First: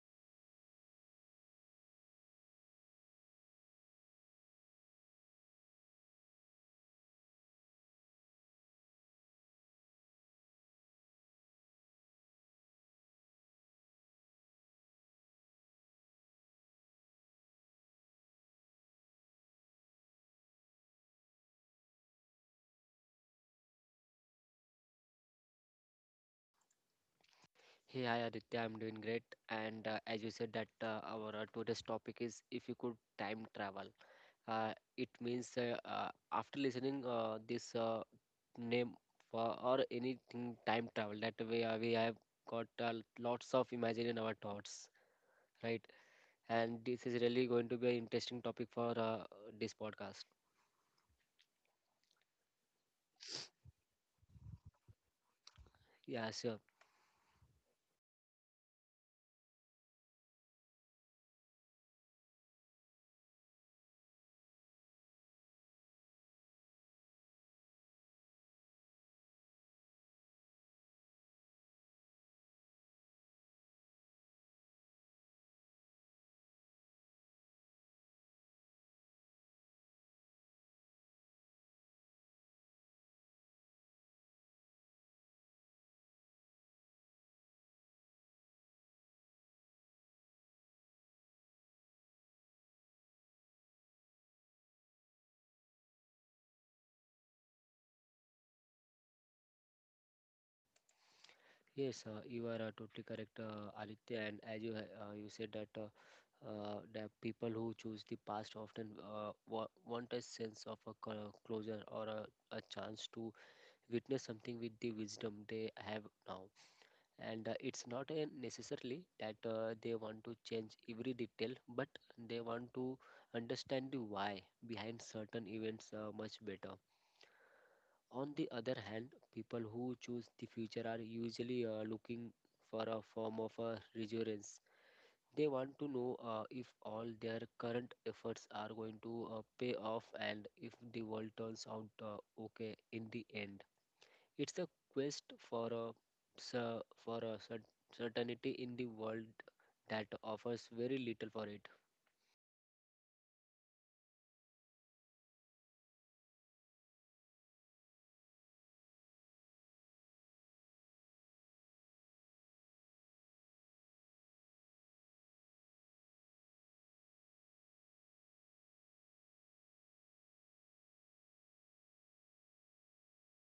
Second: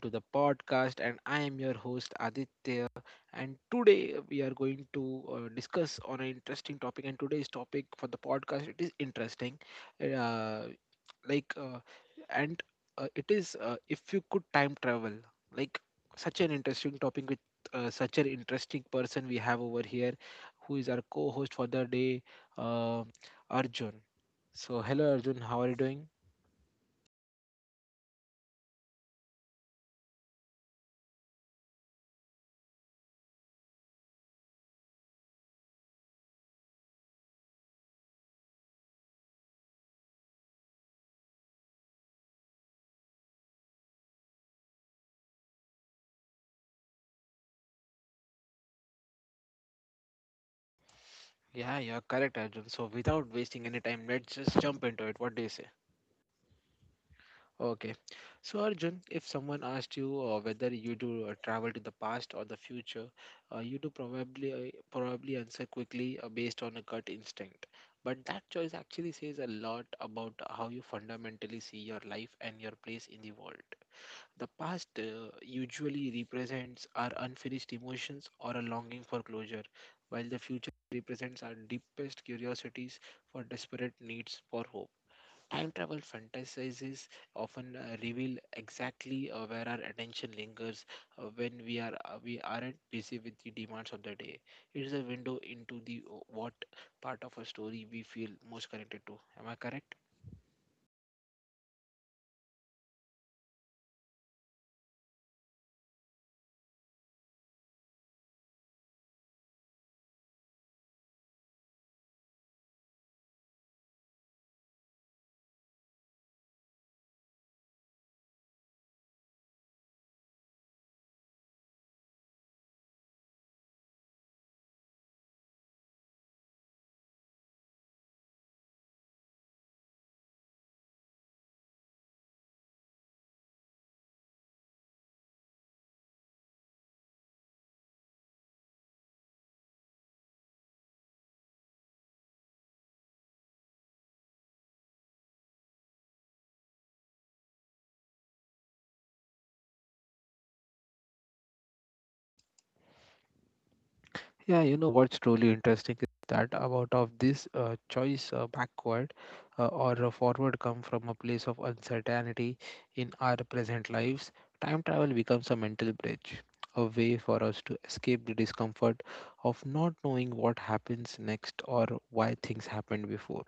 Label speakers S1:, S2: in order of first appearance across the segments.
S1: to the podcast. And I am your host Aditya. And today we are going to discuss on an interesting topic. And today's topic for the podcast it is interesting, uh, like, and it is if you could time travel, like such an interesting topic with such an interesting person we have over here, who is our co-host for the day, uh, Arjun. So, hello Arjun, how are you doing?
S2: Hey, hi Aditya, I'm doing great. And as you said that our today's topic is if you could time travel. It means after listening this name for or anything time travel that way we have got lots of imagine in our thoughts, right? And this is really going to be an interesting topic for this podcast.
S1: Yeah, you're correct, Arjun. So, without wasting any time, let's just jump into it. What do you say?
S2: Yeah, sure.
S1: Okay. So, Arjun, if someone asked you whether you do travel to the past or the future, you do probably answer quickly based on a gut instinct. But that choice actually says a lot about how you fundamentally see your life and your place in the world. The past usually represents our unfinished emotions or a longing for closure, while the future represents our deepest curiosities for desperate needs for hope. Time travel fantasies often reveal exactly where our attention lingers when we aren't busy with the demands of the day. It is a window into the what part of a story we feel most connected to. Am I correct?
S2: Yes, you are totally correct, Aditya. And as you you said that that people who choose the past often uh, want a sense of closure or a chance to witness something with the wisdom they have now. And it's not a necessarily that they want to change every detail, but they want to understand the why behind certain events much better. On the other hand, people who choose the future are usually looking for a form of a reassurance. They want to know if all their current efforts are going to pay off and if the world turns out okay in the end. It's a quest for a cer- for a cer- certainty in the world that offers very little for it.
S1: Yeah, you know what's truly interesting is that about of this choice backward or forward come from a place of uncertainty in our present lives. Time travel becomes a mental bridge, a way for us to escape the discomfort of not knowing what happens next or why things happened before.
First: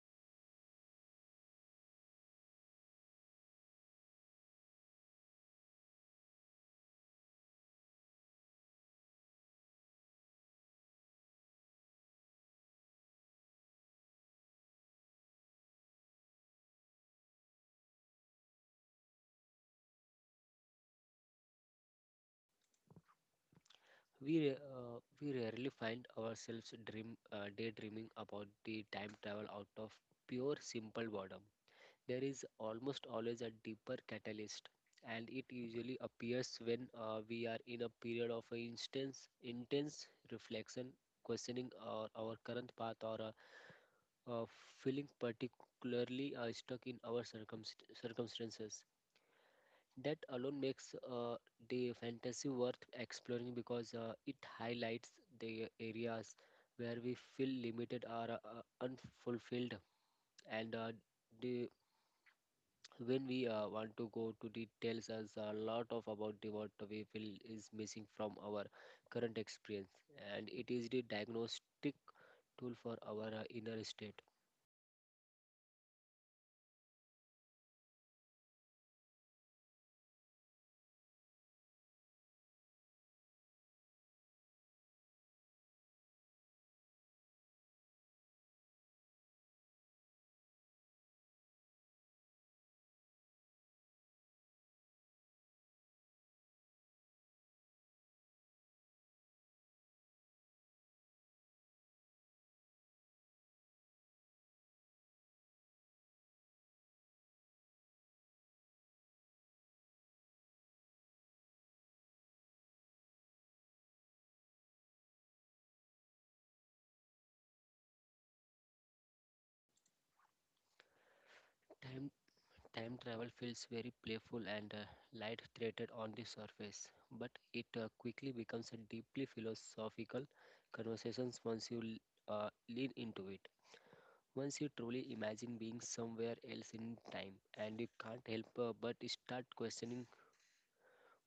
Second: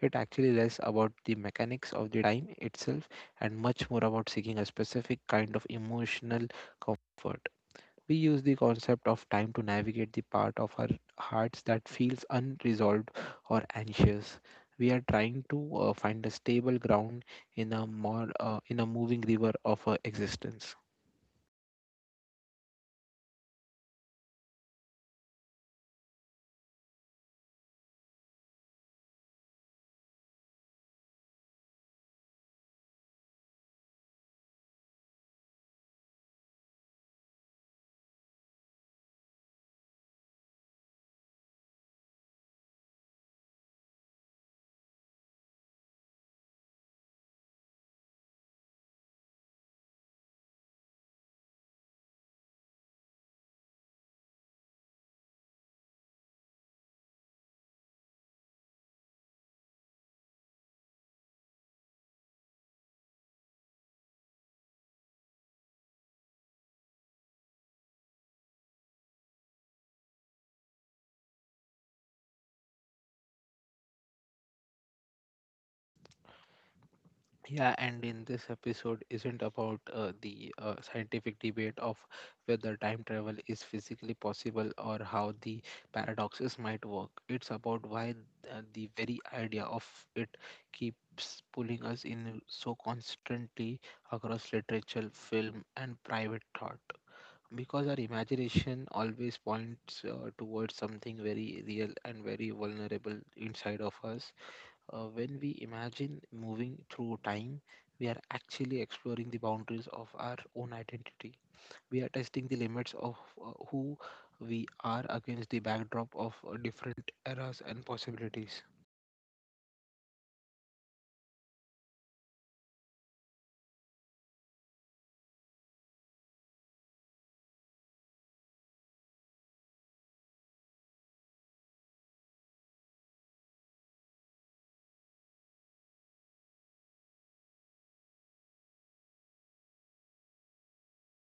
S1: It actually less about the mechanics of the time itself and much more about seeking a specific kind of emotional comfort. We use the concept of time to navigate the part of our hearts that feels unresolved or anxious. We are trying to find a stable ground in a more in a moving river of existence.
S2: We we rarely find ourselves dream daydreaming about the time travel out of pure simple boredom. There is almost always a deeper catalyst, and it usually appears when we are in a period of instance, intense reflection, questioning our current path, or uh, uh, feeling particularly stuck in our circumstances that alone makes the fantasy worth exploring because it highlights the areas where we feel limited or unfulfilled and the when we want to go to the tells us a lot of about the what we feel is missing from our current experience and it is the diagnostic tool for our inner state.
S1: Yeah, and in this episode isn't about the scientific debate of whether time travel is physically possible or how the paradoxes might work. It's about why the very idea of it keeps pulling us in so constantly across literature, film, and private thought. Because our imagination always points towards something very real and very vulnerable inside of us. When we imagine moving through time, we are actually exploring the boundaries of our own identity. We are testing the limits of who we are against the backdrop of different eras and possibilities.
S2: Time, time travel feels very playful and light-threaded on the surface, but it quickly becomes a deeply philosophical conversation once you lean into it. Once you truly imagine being somewhere else in time, and you can't help but start questioning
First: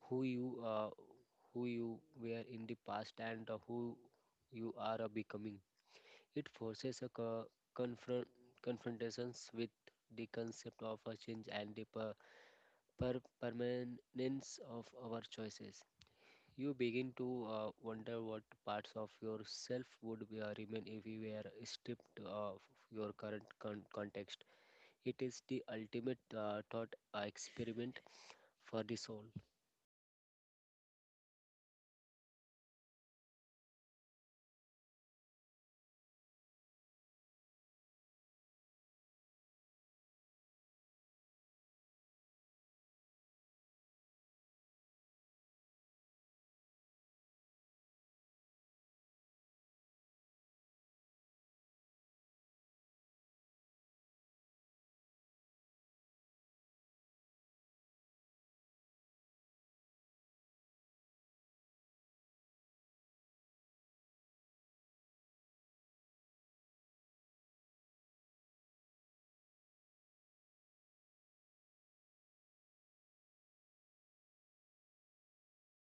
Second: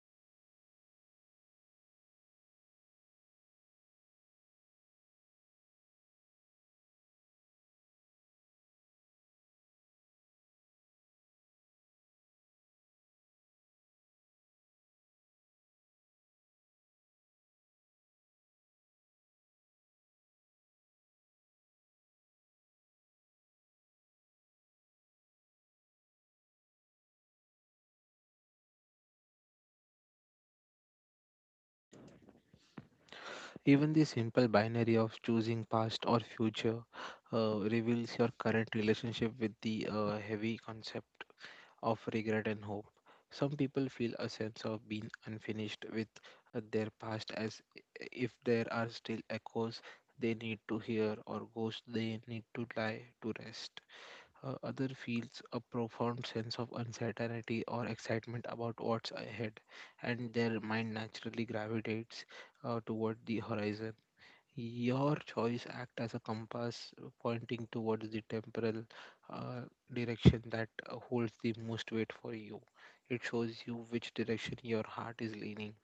S2: who you uh, who you were in the past and who you are becoming. It forces a co- confront confrontations with the concept of a change and the permanence of our choices. You begin to wonder what parts of yourself would be, remain if you were stripped of your current context. It is the ultimate thought experiment for the soul.
S1: Even the simple binary of choosing past or future reveals your current relationship with the heavy concept of regret and hope. Some people feel a sense of being unfinished with their past as if there are still echoes they need to hear or ghosts they need to lie to rest. Other feels a profound sense of uncertainty or excitement about what's ahead, and their mind naturally gravitates toward the horizon. Your choice act as a compass pointing towards the temporal uh, direction that holds the most weight for you. It shows you which direction your heart is leaning.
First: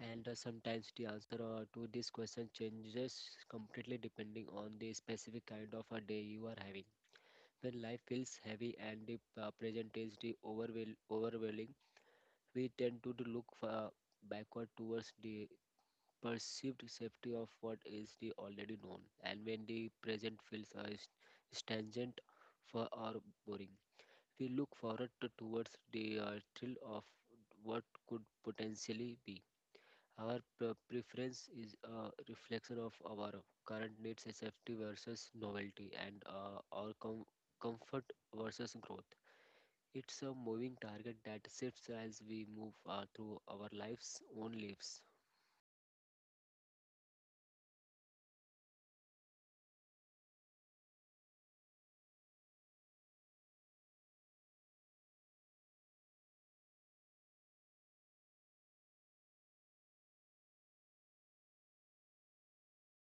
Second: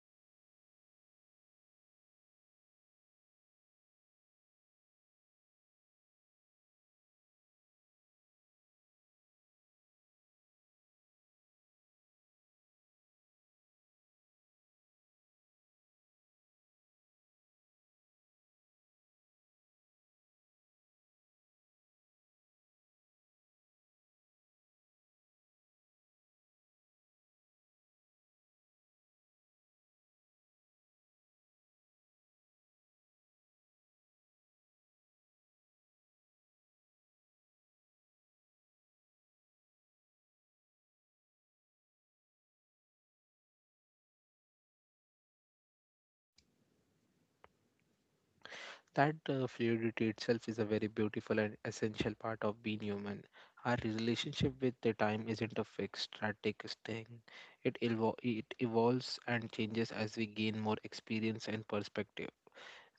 S2: And sometimes the answer to this question changes completely depending on the specific kind of a day you are having. When life feels heavy and the present is the overwhelming, we tend to look backward towards the perceived safety of what is the already known. And when the present feels stagnant for or boring, we look towards the thrill of what could potentially be. Our preference is a reflection of our current needs, safety versus novelty, and our comfort versus growth. It's a moving target that shifts as we move through our life's own lives.
S1: That fluidity itself is a very beautiful and essential part of being human. Our relationship with the time isn't a fixed, static thing. It evolves and changes as we gain more experience and perspective.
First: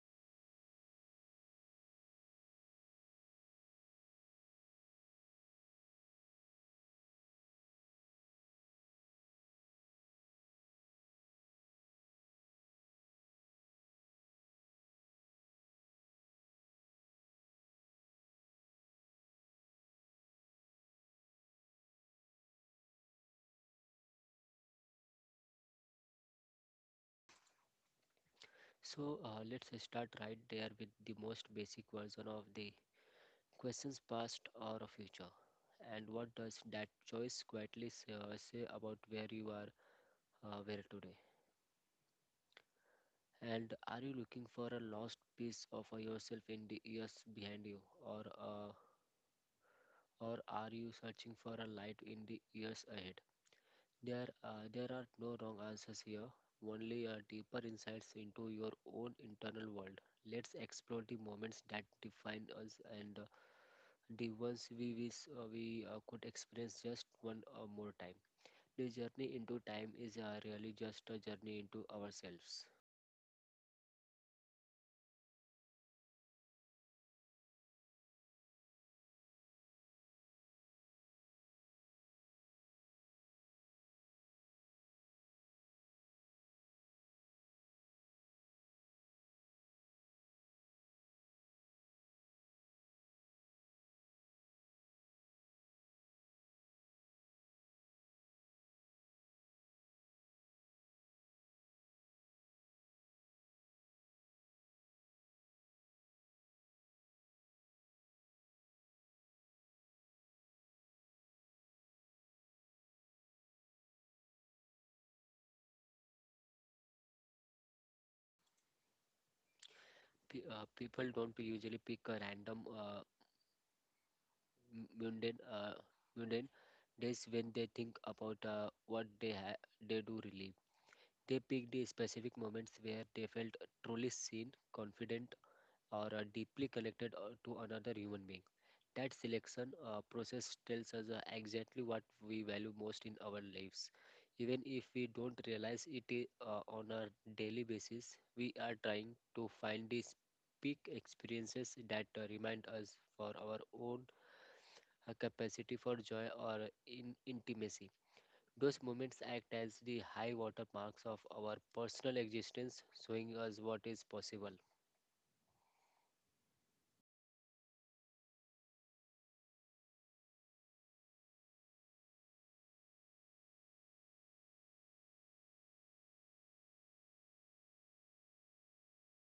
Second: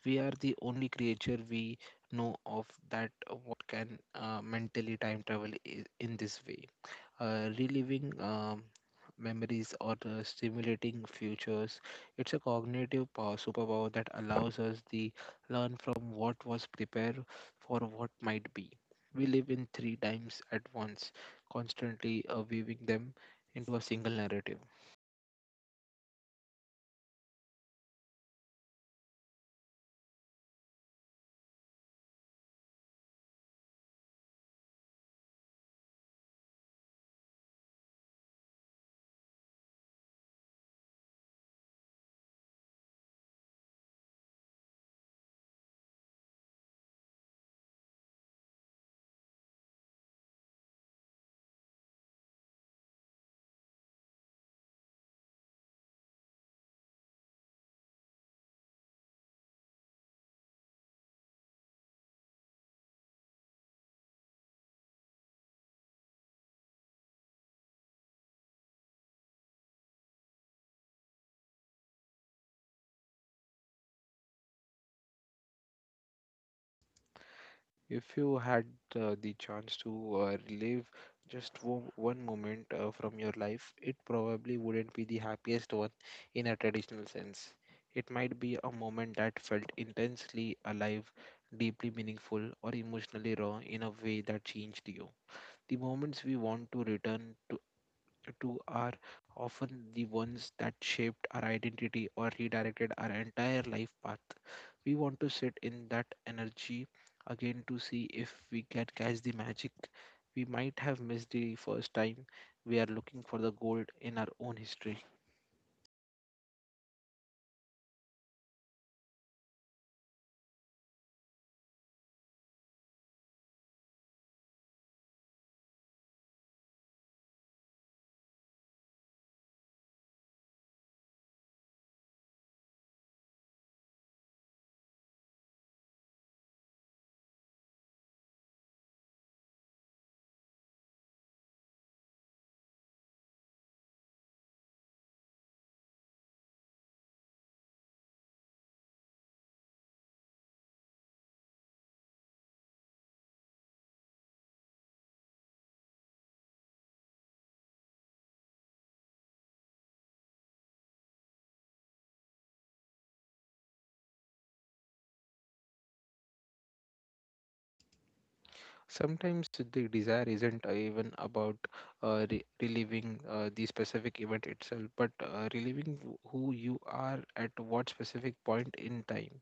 S1: We are the only creature we know of that what can mentally time travel in this way, reliving memories or stimulating futures. It's a cognitive power superpower that allows us the learn from what was prepared for what might be. We live in three times at once, constantly weaving them into a single narrative.
S2: So let's start right there with the most basic version of the questions past or future. And what does that choice quietly say, say about where you are where today? And are you looking for a lost piece of yourself in the years behind you, or uh, or are you searching for a light in the years ahead? There are no wrong answers here, only a deeper insights into your own internal world. Let's explore the moments that define us and the ones we wish we could experience just one or more time. The journey into time is really just a journey into ourselves.
S1: If you had the chance to relive just one moment from your life, it probably wouldn't be the happiest one in a traditional sense. It might be a moment that felt intensely alive, deeply meaningful, or emotionally raw in a way that changed you. The moments we want to return to, are often the ones that shaped our identity or redirected our entire life path. We want to sit in that energy again to see if we can catch the magic we might have missed the first time. We are looking for the gold in our own history.
S2: People don't usually pick a random m- mundane uh, mundane days when they think about what they do really. They picked the specific moments where they felt truly seen, confident, or deeply connected to another human being. That selection process tells us exactly what we value most in our lives. Even if we don't realize it on a daily basis, we are trying to find these peak experiences that remind us for our own capacity for joy or in intimacy. Those moments act as the high water marks of our personal existence, showing us what is possible.
S1: Sometimes the desire isn't even about reliving the specific event itself, but reliving who you are at what specific point in time.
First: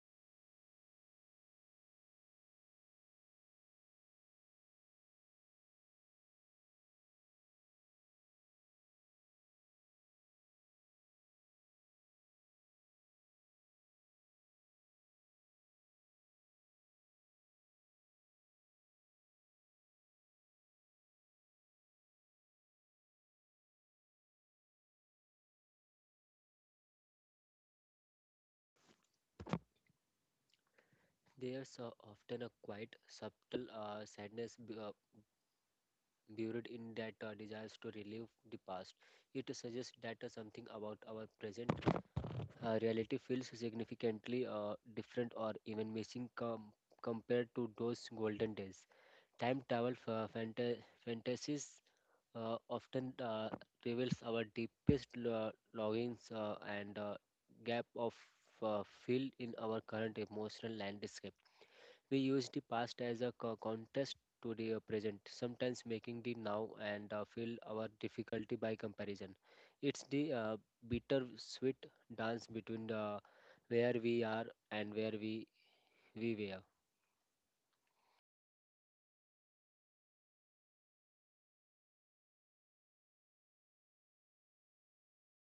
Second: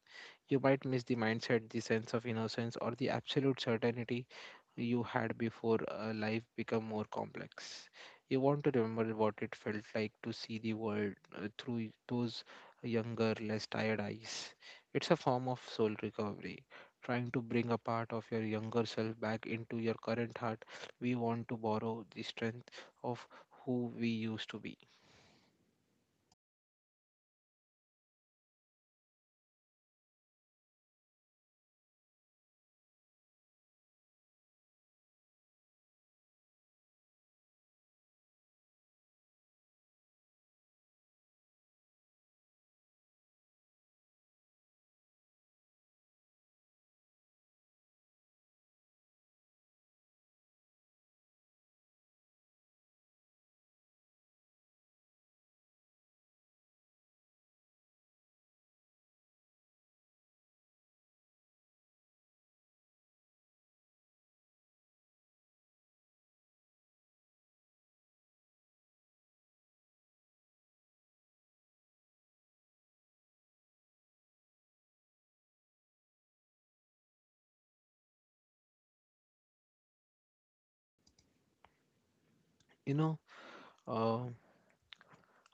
S1: You might miss the mindset, the sense of innocence, or the absolute certainty you had before life become more complex. You want to remember what it felt like to see the world through those younger, less tired eyes. It's a form of soul recovery, trying to bring a part of your younger self back into your current heart. We want to borrow the strength of who we used to be.
S2: There's often a quite subtle sadness buried in that desires to relive the past. It suggests that something about our present reality feels significantly different or even missing compared to those golden days. Time travel fantasies often reveals our deepest longings and gap of field in our current emotional landscape. We use the past as a contrast to the present, sometimes making the now and feel our difficulty by comparison. It's the bitter sweet dance between the where we are and where we were.
S1: You know, uh,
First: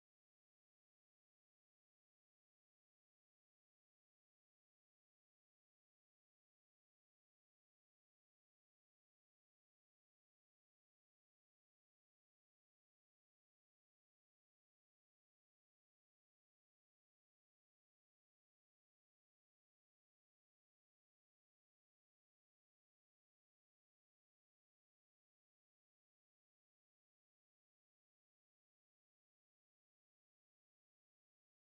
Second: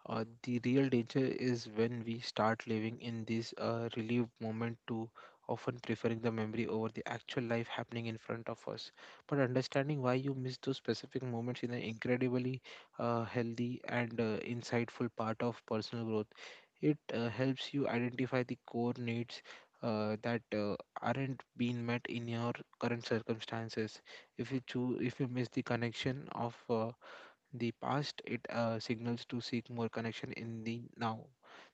S1: the real danger is when we start living in this relieved moment too often, preferring the memory over the actual life happening in front of us. But understanding why you miss those specific moments is an incredibly healthy and insightful part of personal growth. It helps you identify the core needs that aren't being met in your current circumstances. If you miss the connection of the past, it signals to seek more connection in the now.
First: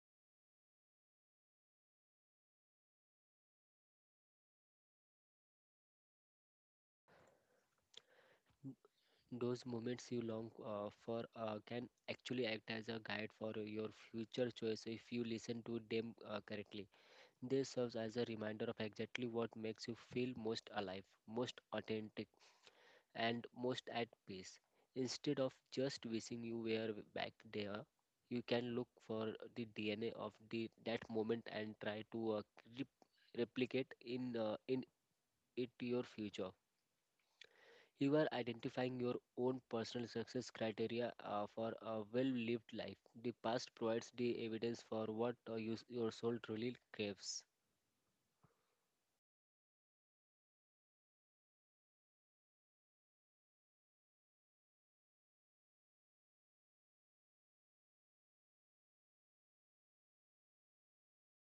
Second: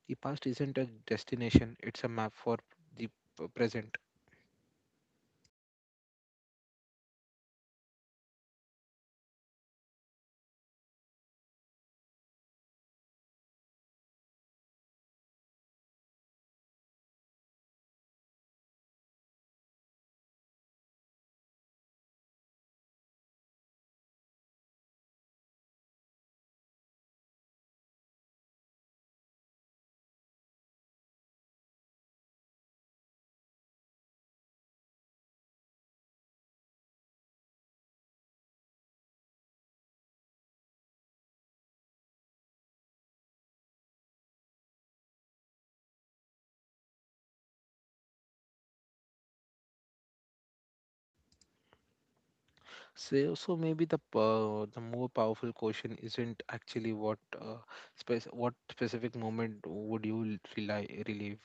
S1: The past isn't a destination, it's a map for the present.
S2: Those moments you long for can actually act as a guide for your future choice if you listen to them correctly. They serves as a reminder of exactly what makes you feel most alive, most authentic, and most at peace. Instead of just wishing you were back there, you can look for the DNA of the that moment and try to rep- replicate in it your future. You are identifying your own personal success criteria for a well lived life. The past provides the evidence for what your soul truly craves.
S1: So, maybe the more powerful question isn't actually what specific moment would you l- rely relive,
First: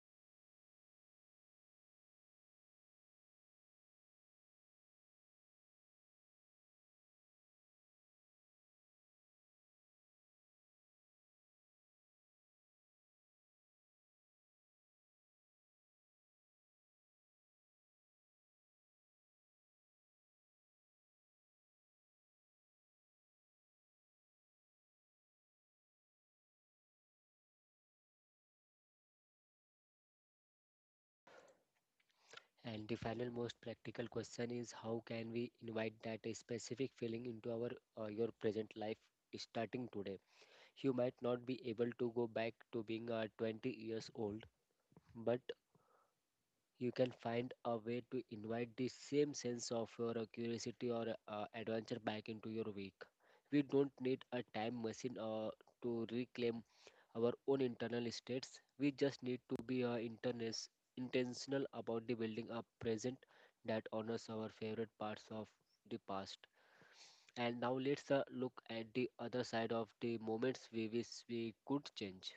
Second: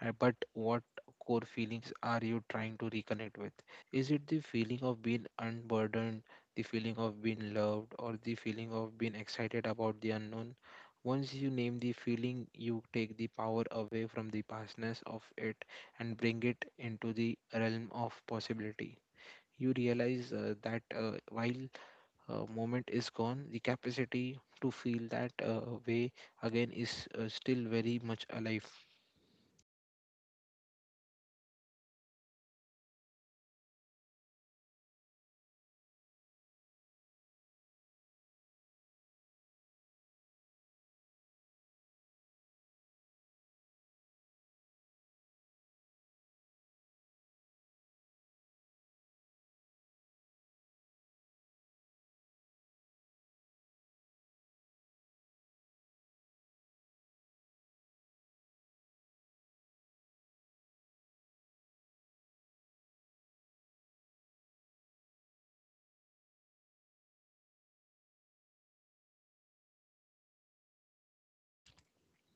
S1: but what core feelings are you trying to reconnect with? Is it the feeling of being unburdened, the feeling of being loved, or the feeling of being excited about the unknown? Once you name the feeling, you take the power away from the pastness of it and bring it into the realm of possibility. You realize that while moment is gone, the capacity to feel that way again is still very much alive.
S2: And the final, most practical question is how can we invite that specific feeling into our your present life starting today? You might not be able to go back to being 20 years old, but you can find a way to invite the same sense of your curiosity or adventure back into your week. We don't need a time machine to reclaim our own internal states. We just need to be intentional about the building a present that honors our favorite parts of the past. And now let's look at the other side of the moments we wish we could change.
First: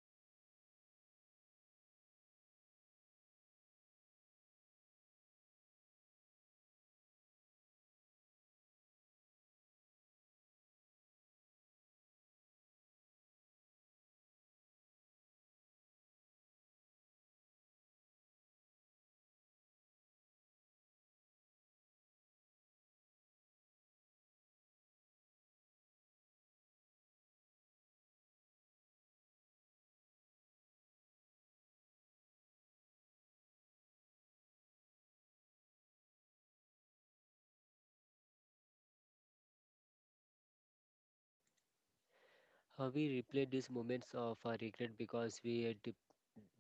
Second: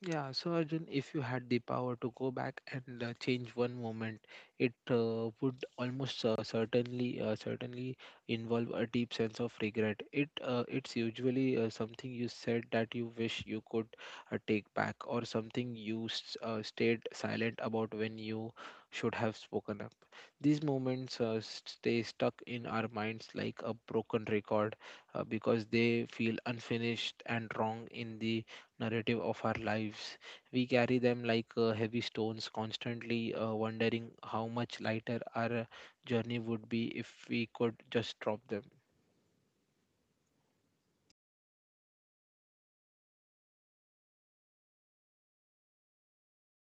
S1: Yeah, so Arjun, if you had the power to go back and change one moment, it would almost certainly involve a deep sense of regret. It's usually something you said that you wish you could take back, or something you stayed silent about when you should have spoken up. These moments stay stuck in our minds like a broken record, because they feel unfinished and wrong in the narrative of our lives. We carry them like heavy stones, constantly wondering how much lighter our journey would be if we could just drop them.
S2: We replay these moments of regret because we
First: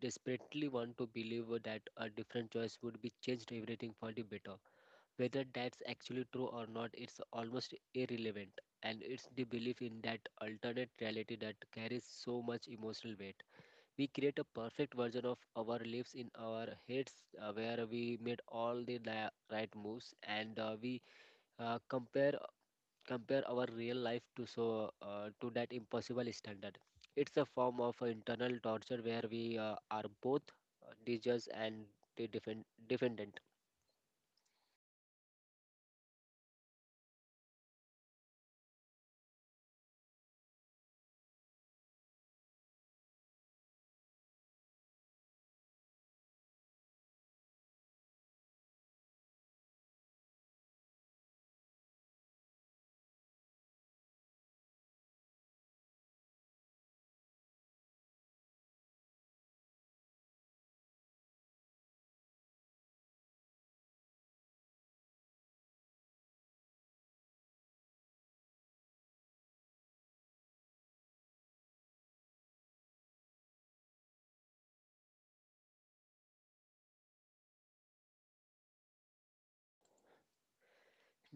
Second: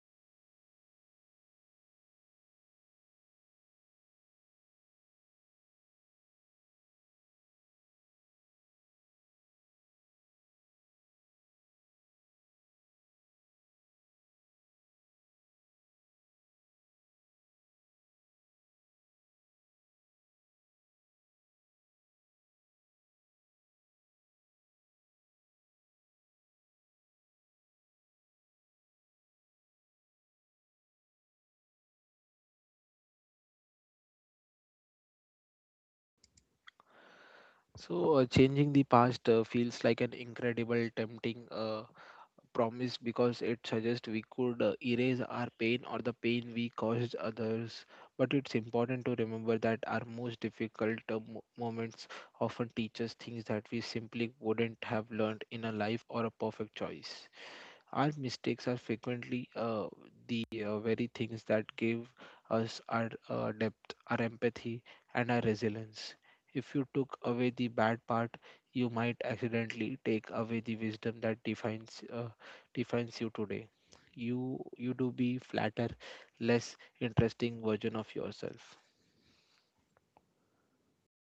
S2: desperately want to believe that a different choice would be changed everything for the better. Whether that's actually true or not, it's almost irrelevant. And it's the belief in that alternate reality that carries so much emotional weight. We create a perfect version of our lives in our heads where we made all the right moves and uh, we uh, compare compare our real life to to that impossible standard. It's a form of internal torture where we are both the judge and the defendant.
S1: So, changing the past feels like an incredible, tempting promise because it suggests we could erase our pain or the pain we caused others. But it's important to remember that our most difficult moments often teach us things that we simply wouldn't have learned in a life or a perfect choice. Our mistakes are frequently the very things that give us our depth, our empathy, and our resilience. If you took away the bad part, you might accidentally take away the wisdom that defines you today. You do be flatter, less interesting version of yourself.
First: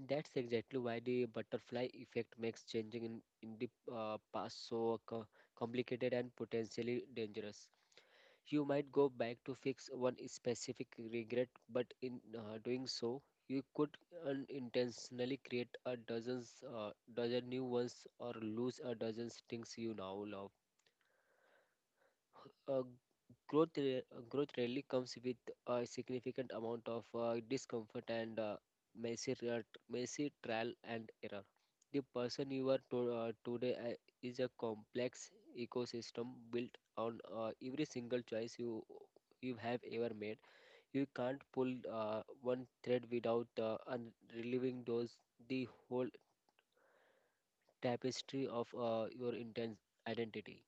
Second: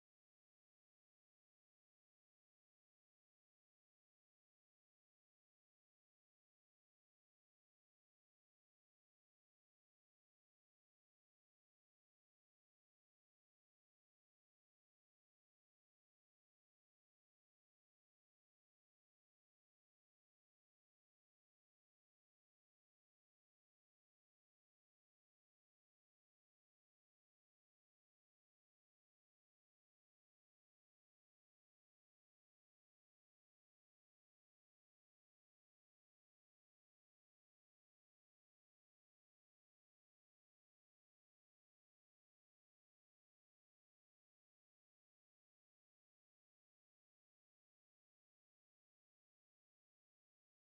S2: That's exactly why the butterfly effect makes changing in the past so complicated and potentially dangerous. You might go back to fix one specific regret, but in doing so, you could unintentionally create dozen new ones or lose a dozen things you now love. uh, growth rarely comes with a significant amount of discomfort and messy trial and error. The person you are today is a complex ecosystem built on every single choice you have ever made. You can't pull one thread without revealing those the whole tapestry of your intense identity.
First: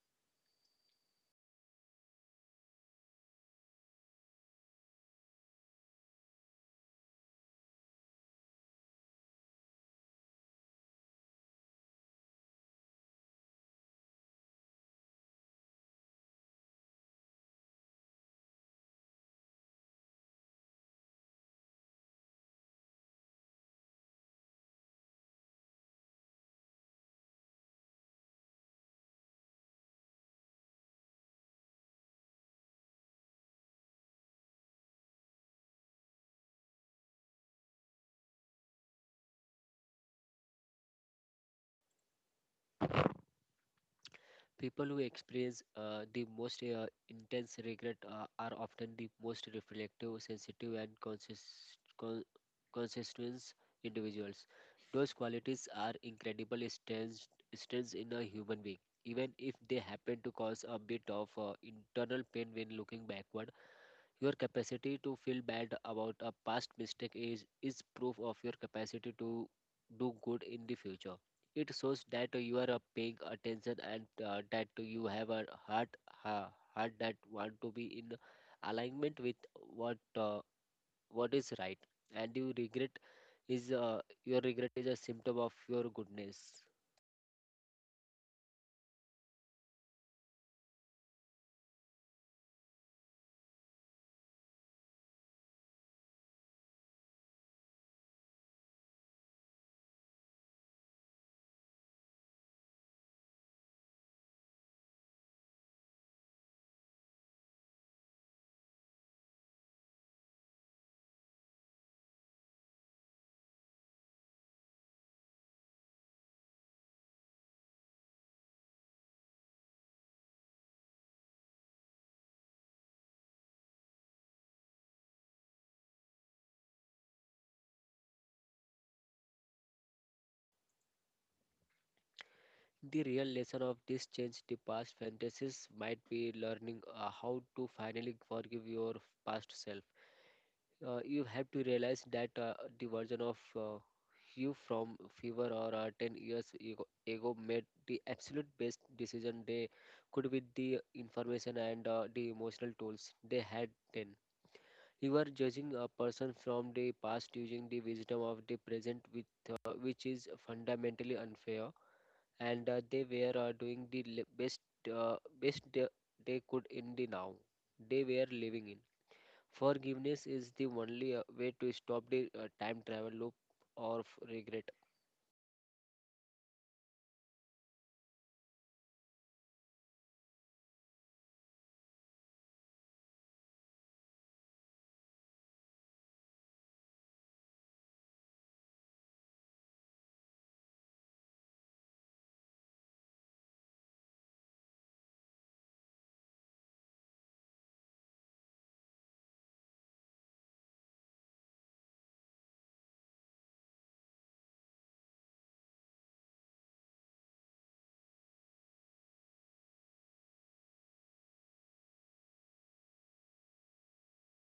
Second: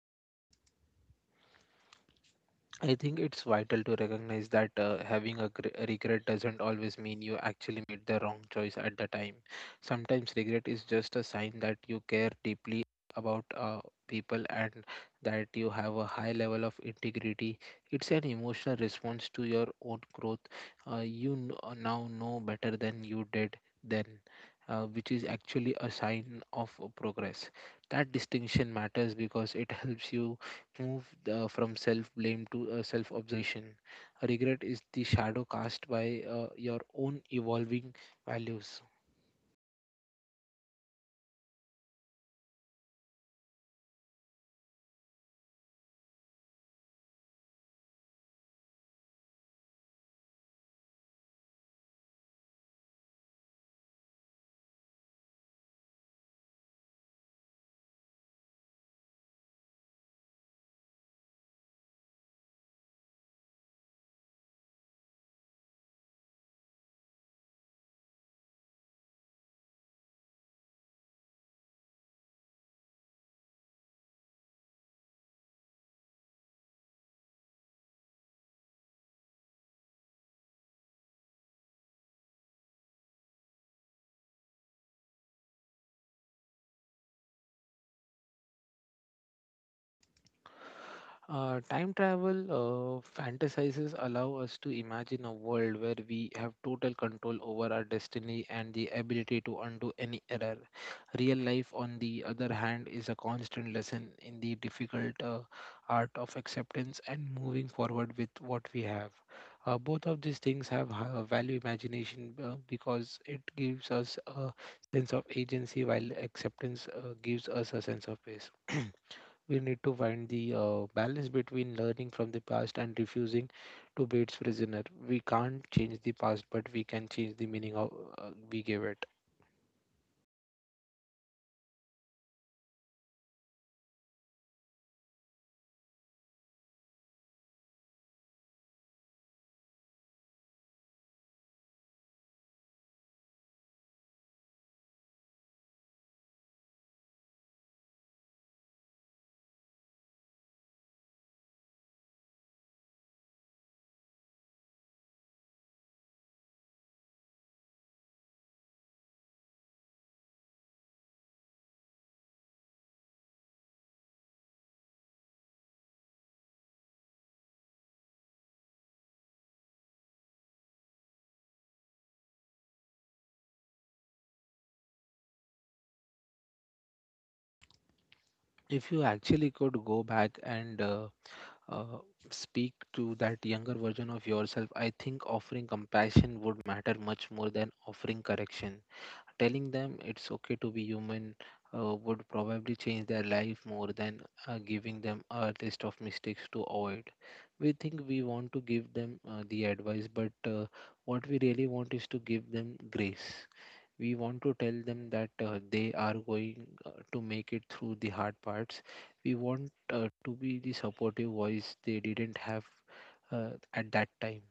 S1: I think it's vital to recognize that having a regret doesn't always mean you actually made the wrong choice at the time. Sometimes regret is just a sign that you care deeply about people and that you have a high level of integrity. It's an emotional response to your own growth. Now know better than you did then, which is actually a sign of progress. That distinction matters because it helps you move from self blame to self observation. Regret is the shadow cast by your own evolving values.
S2: People who experience the most intense regret are often the most reflective, sensitive, and consistent individuals. Those qualities are incredible strengths in a human being, even if they happen to cause a bit of internal pain when looking backward. Your capacity to feel bad about a past mistake is proof of your capacity to do good in the future. It shows that you are paying attention and that you have a ha, heart that want to be in alignment with what is right. And you regret is your regret is a symptom of your goodness.
S1: Time travel fantasizes allow us to imagine a world where we have total control over our destiny and the ability to undo any error. Real life, on the other hand, is a constant lesson in the difficult art of acceptance and moving forward with what we have. Both of these things have value. Imagination because it gives us a sense of agency, while acceptance gives us a sense of peace. We need to find the balance between learning from the past and refusing to be its prisoner. We can't change the past, but we can change the meaning of we give it.
S2: The real lesson of this change the past fantasies might be learning how to finally forgive your past self. You have to realize that the version of you from fever or 10 ago made the absolute best decision they could with the information and the emotional tools they had then. You are judging a person from the past using the wisdom of the present, which is fundamentally unfair, and they were doing the best uh, best they could in the now they were living in. Forgiveness is the only way to stop the time travel loop of regret,
S1: If you actually could go back and uh, speak to that younger version of yourself, I think offering compassion would matter much more than offering correction. Telling them it's okay to be human would probably change their life more than giving them a list of mistakes to avoid. We think we want to give them the advice, but what we really want is to give them grace. We want to tell them that they are going to make it through the hard parts. We want to be the supportive voice they didn't have at that time.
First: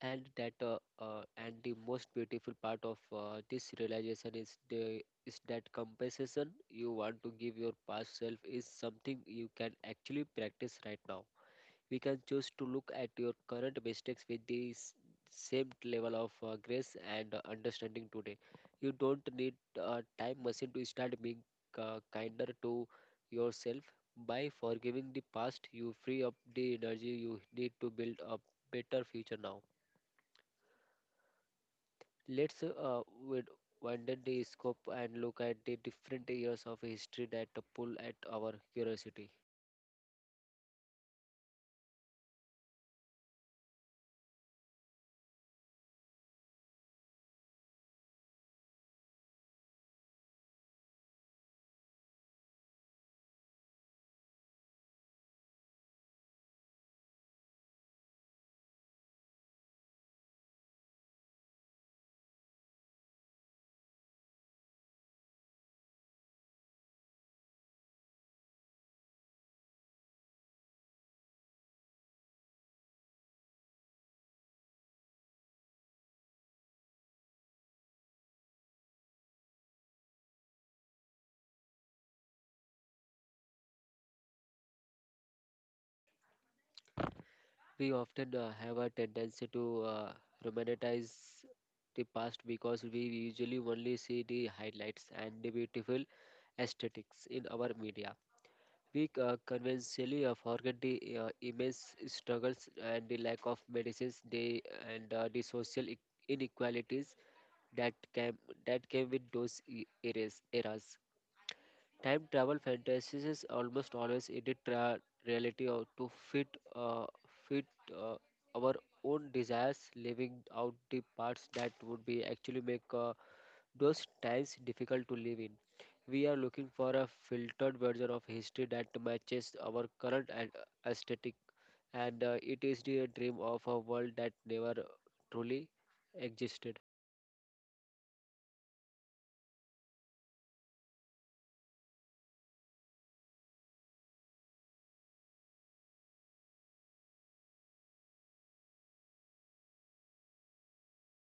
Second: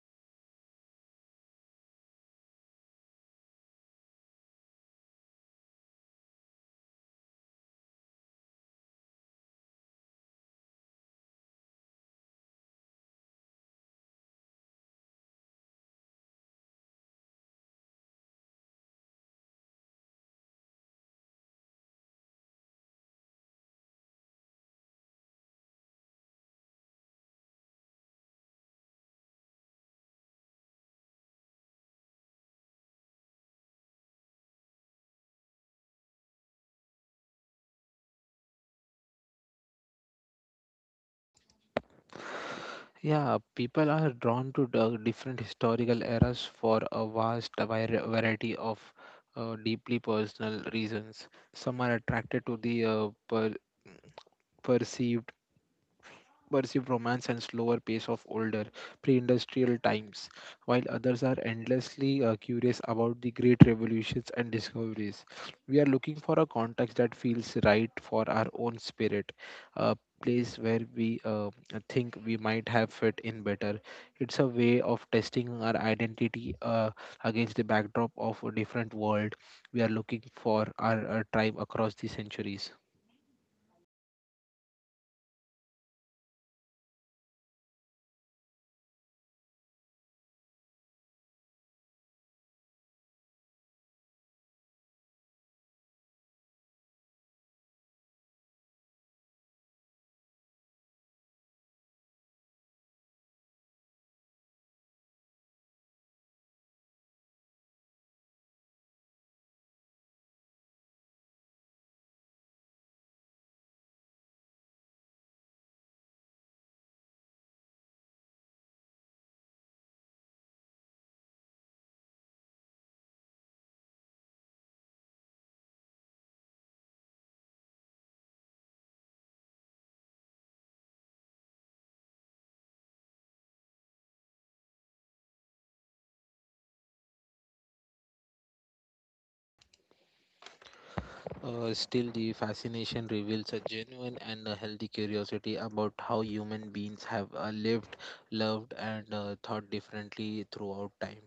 S2: and that and the most beautiful part of this realization is the is that compensation you want to give your past self is something you can actually practice right now. We can choose to look at your current mistakes with the same level of grace and understanding today. You don't need a time machine to start being kinder to yourself. By forgiving the past, you free up the energy you need to build a better future now. Let's wid- widen the scope and look at the different years of history that pull at our curiosity.
S1: Yeah, people are drawn to the different historical eras for a vast variety of deeply personal reasons. Some are attracted to the perceived perceive romance and slower pace of older pre-industrial times, while others are endlessly curious about the great revolutions and discoveries. We are looking for a context that feels right for our own spirit, a place where we think we might have fit in better. It's a way of testing our identity against the backdrop of a different world. We are looking for our tribe across the centuries.
S2: We often have a tendency to romanticize the past because we usually only see the highlights and the beautiful aesthetics in our media. We conventionally forget the immense struggles and the lack of medicines, and the social inequalities that came that came with those eras. Time travel fantasies is almost always edit reality or to fit uh, fit uh, our own desires, leaving out the parts that would be actually make those times difficult to live in. We are looking for a filtered version of history that matches our current aesthetic, and it is the dream of a world that never truly existed.
S1: Still, the fascination reveals a genuine and a healthy curiosity about how human beings have lived, loved, and thought differently throughout time.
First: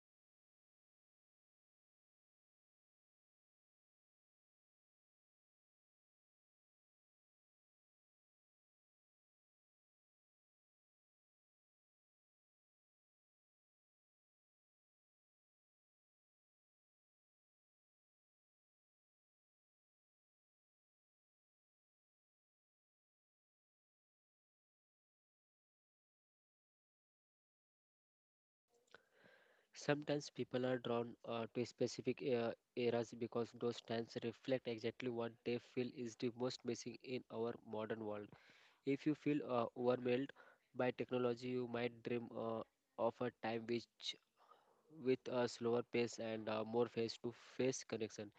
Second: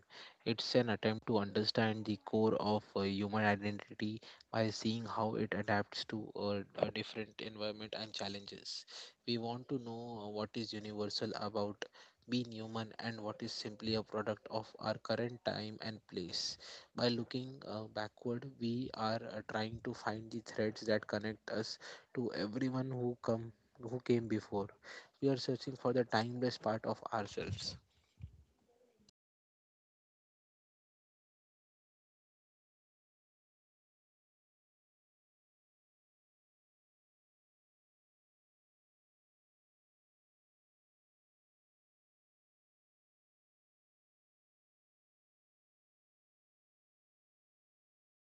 S1: It's an attempt to understand the core of human identity by seeing how it adapts to a different environment and challenges. We want to know what is universal about being human and what is simply a product of our current time and place. By looking backward, we are trying to find the threads that connect us to everyone who came before. We are searching for the timeless part of ourselves.
S2: Sometimes people are drawn to specific eras because those times reflect exactly what they feel is the most missing in our modern world. If you feel overwhelmed by technology, you might dream of a time which with a slower pace and more face-to-face connection.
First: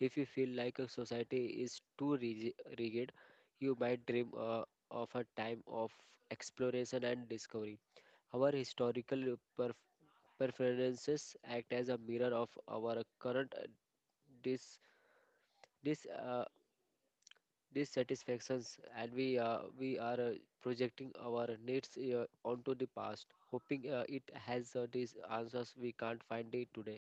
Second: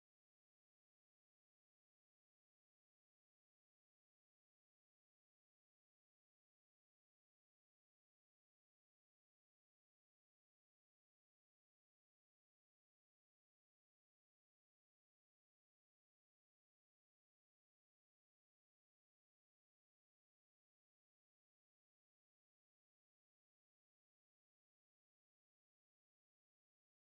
S2: If you feel like a society is too rigid, you might dream of a time of exploration and discovery. Our historical preferences act as a mirror of our current dis- dis- uh, dissatisfactions, and we are projecting our needs onto the past, hoping it has these answers we can't find it today.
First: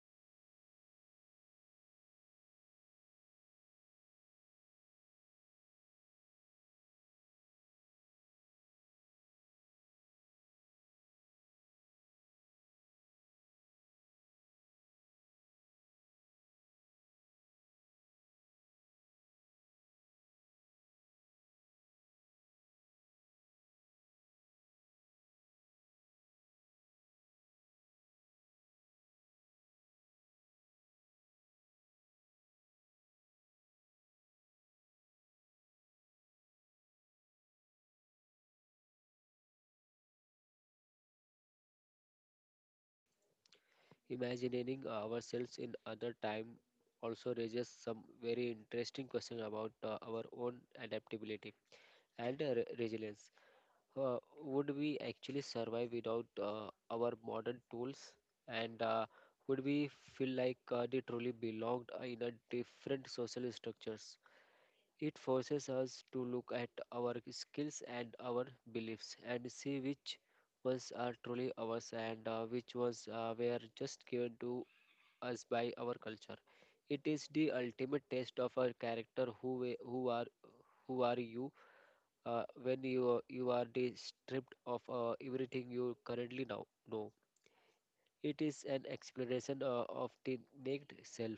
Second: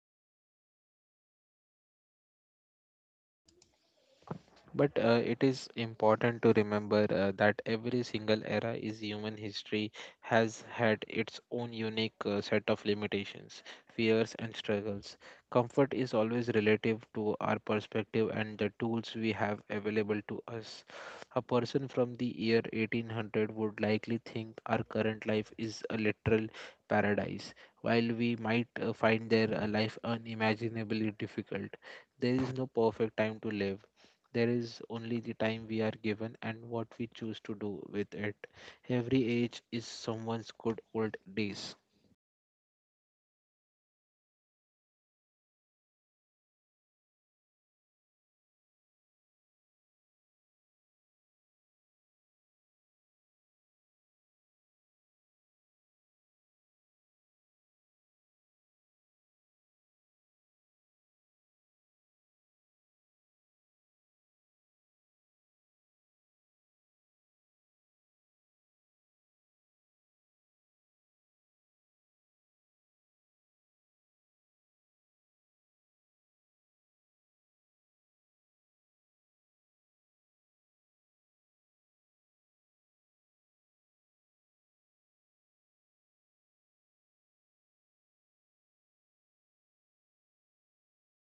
S1: But it is important to remember that every single era is human history has had its own unique set of limitations, fears, and struggles. Comfort is always relative to our perspective and the tools we have available to us. A person from the year 1800 would likely think our current life is a literal paradise, while we might find their life unimaginably difficult. There is no perfect time to live. There is only the time we are given and what we choose to do with it. Every age is someone's good old days.
S2: Imagining ourselves in other time also raises some very interesting question about our own adaptability and resilience. Would we actually survive without our modern tools? And would we feel like they truly belonged in a different social structures? It forces us to look at our skills and our beliefs and see which ones are truly ours and which ones were just given to us by our culture. It is the ultimate test of our character who are you when you are stripped of everything you currently now know. It is an exploration of the naked self.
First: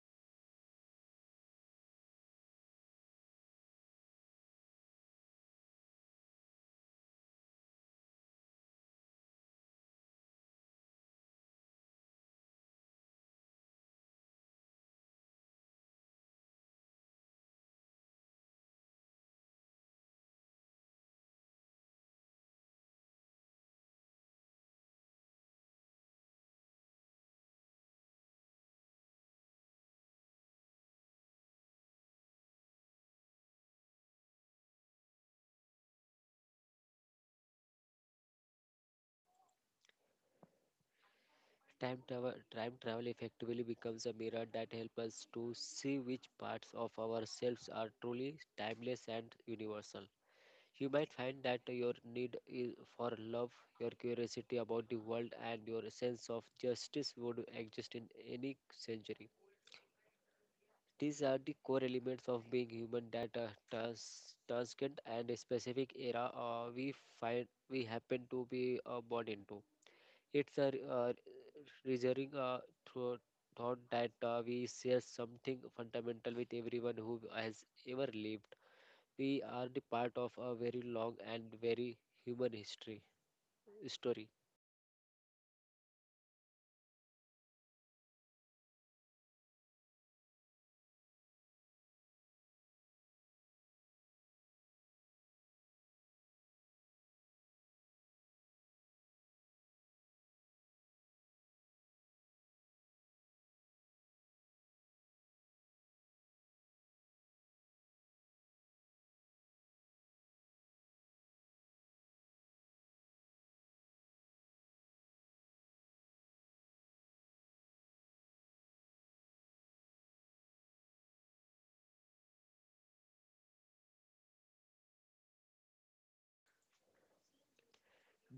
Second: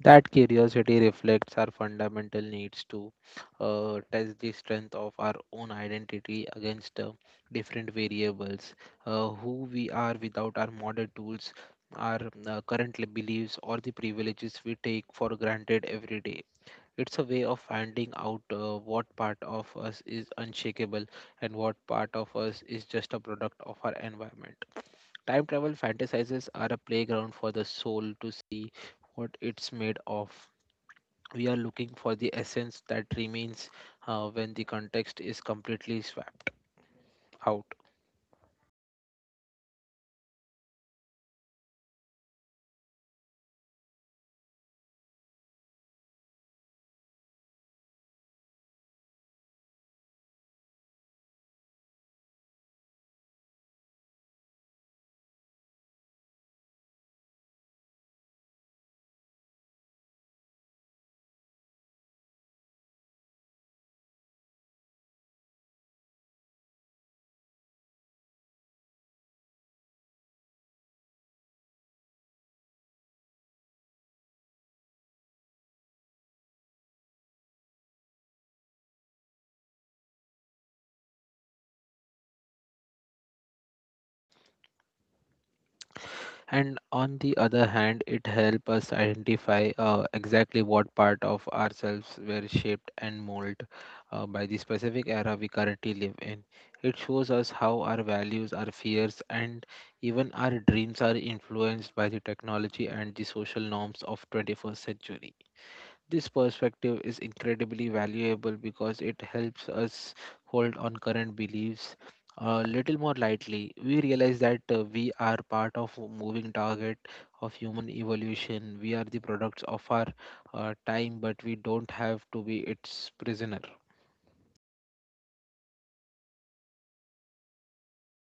S1: That curiosity reflects our fundamental needs to test the strength of our own identity against different variables, who we are without our modern tools, our current beliefs, or the privileges we take for granted every day. It's a way of finding out what part of us is unshakable and what part of us is just a product of our environment. Time travel fantasizes are a playground for the soul to see what it's made of. We are looking for the essence that remains when the context is completely swapped out.
S2: Time travel effectively becomes a mirror that helps us to see which parts of ourselves are truly timeless and universal. You might find that your need for love, your curiosity about the world, and your sense of justice would exist in any century. These are the core elements of being human that transcend and a specific era we find we happen to be born into. It's a reserving thro- thought that we share something fundamental with everyone who has ever lived. We are the part of a very long and very human history story.
S1: And on the other hand, it helps us identify exactly what part of ourselves were shaped and molded by the specific era we currently live in. It shows us how our values, our fears, and even our dreams are influenced by the technology and the social norms of 21st century. This perspective is incredibly valuable because it helps us hold on current beliefs a little more lightly. We realize that we are part of a moving target of human evolution. We are the products of our time, but we don't have to be its prisoner.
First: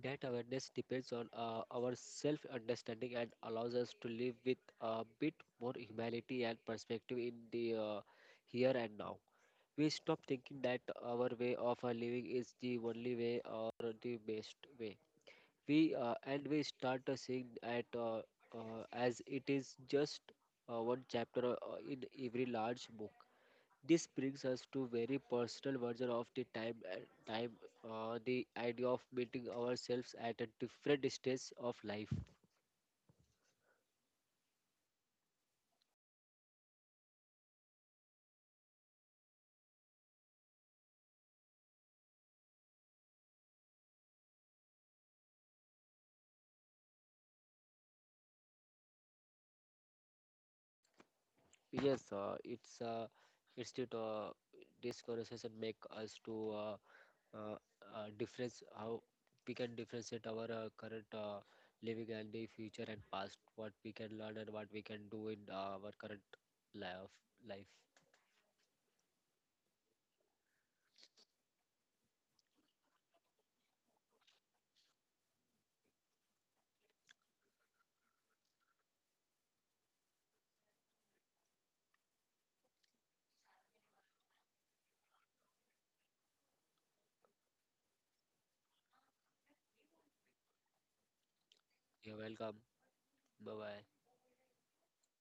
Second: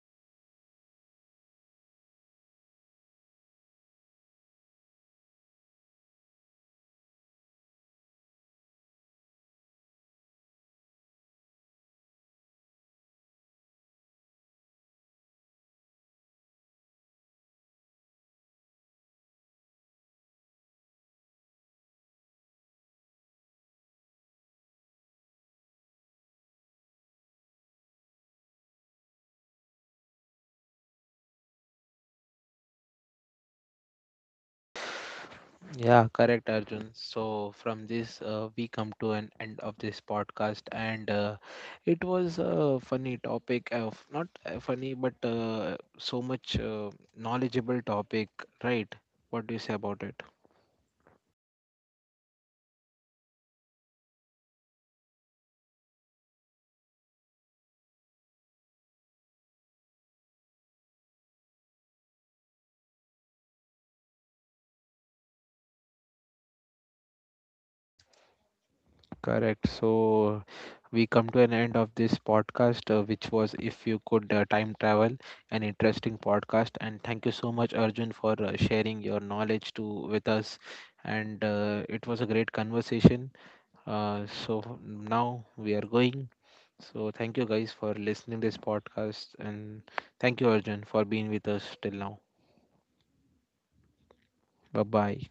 S2: That awareness depends on our self understanding and allows us to live with a bit more humility and perspective in the here and now. We stop thinking that our way of living is the only way or the best way. We and we start seeing at as it is just one chapter in every large book. This brings us to very personal version of the time, the idea of meeting ourselves at a different stage of life.
S1: Yeah, correct, Arjun. So from this, we come to an end of this podcast, and it was a funny topic. Of Not funny, but so much knowledgeable topic, right? What do you say about it?
S2: Yes, it's it, uh, this conversation make us to uh, difference how we can differentiate our current living and the future and past what we can learn and what we can do in our current life life.
S1: Correct. So we come to an end of this podcast, which was if you could time travel, an interesting podcast. And thank you so much, Arjun, for sharing your knowledge to with us. And it was a great conversation. So now we are going. So thank you guys for listening this podcast and thank you Arjun for being with us till now.
S2: You're welcome. Bye bye.
S1: Bye bye.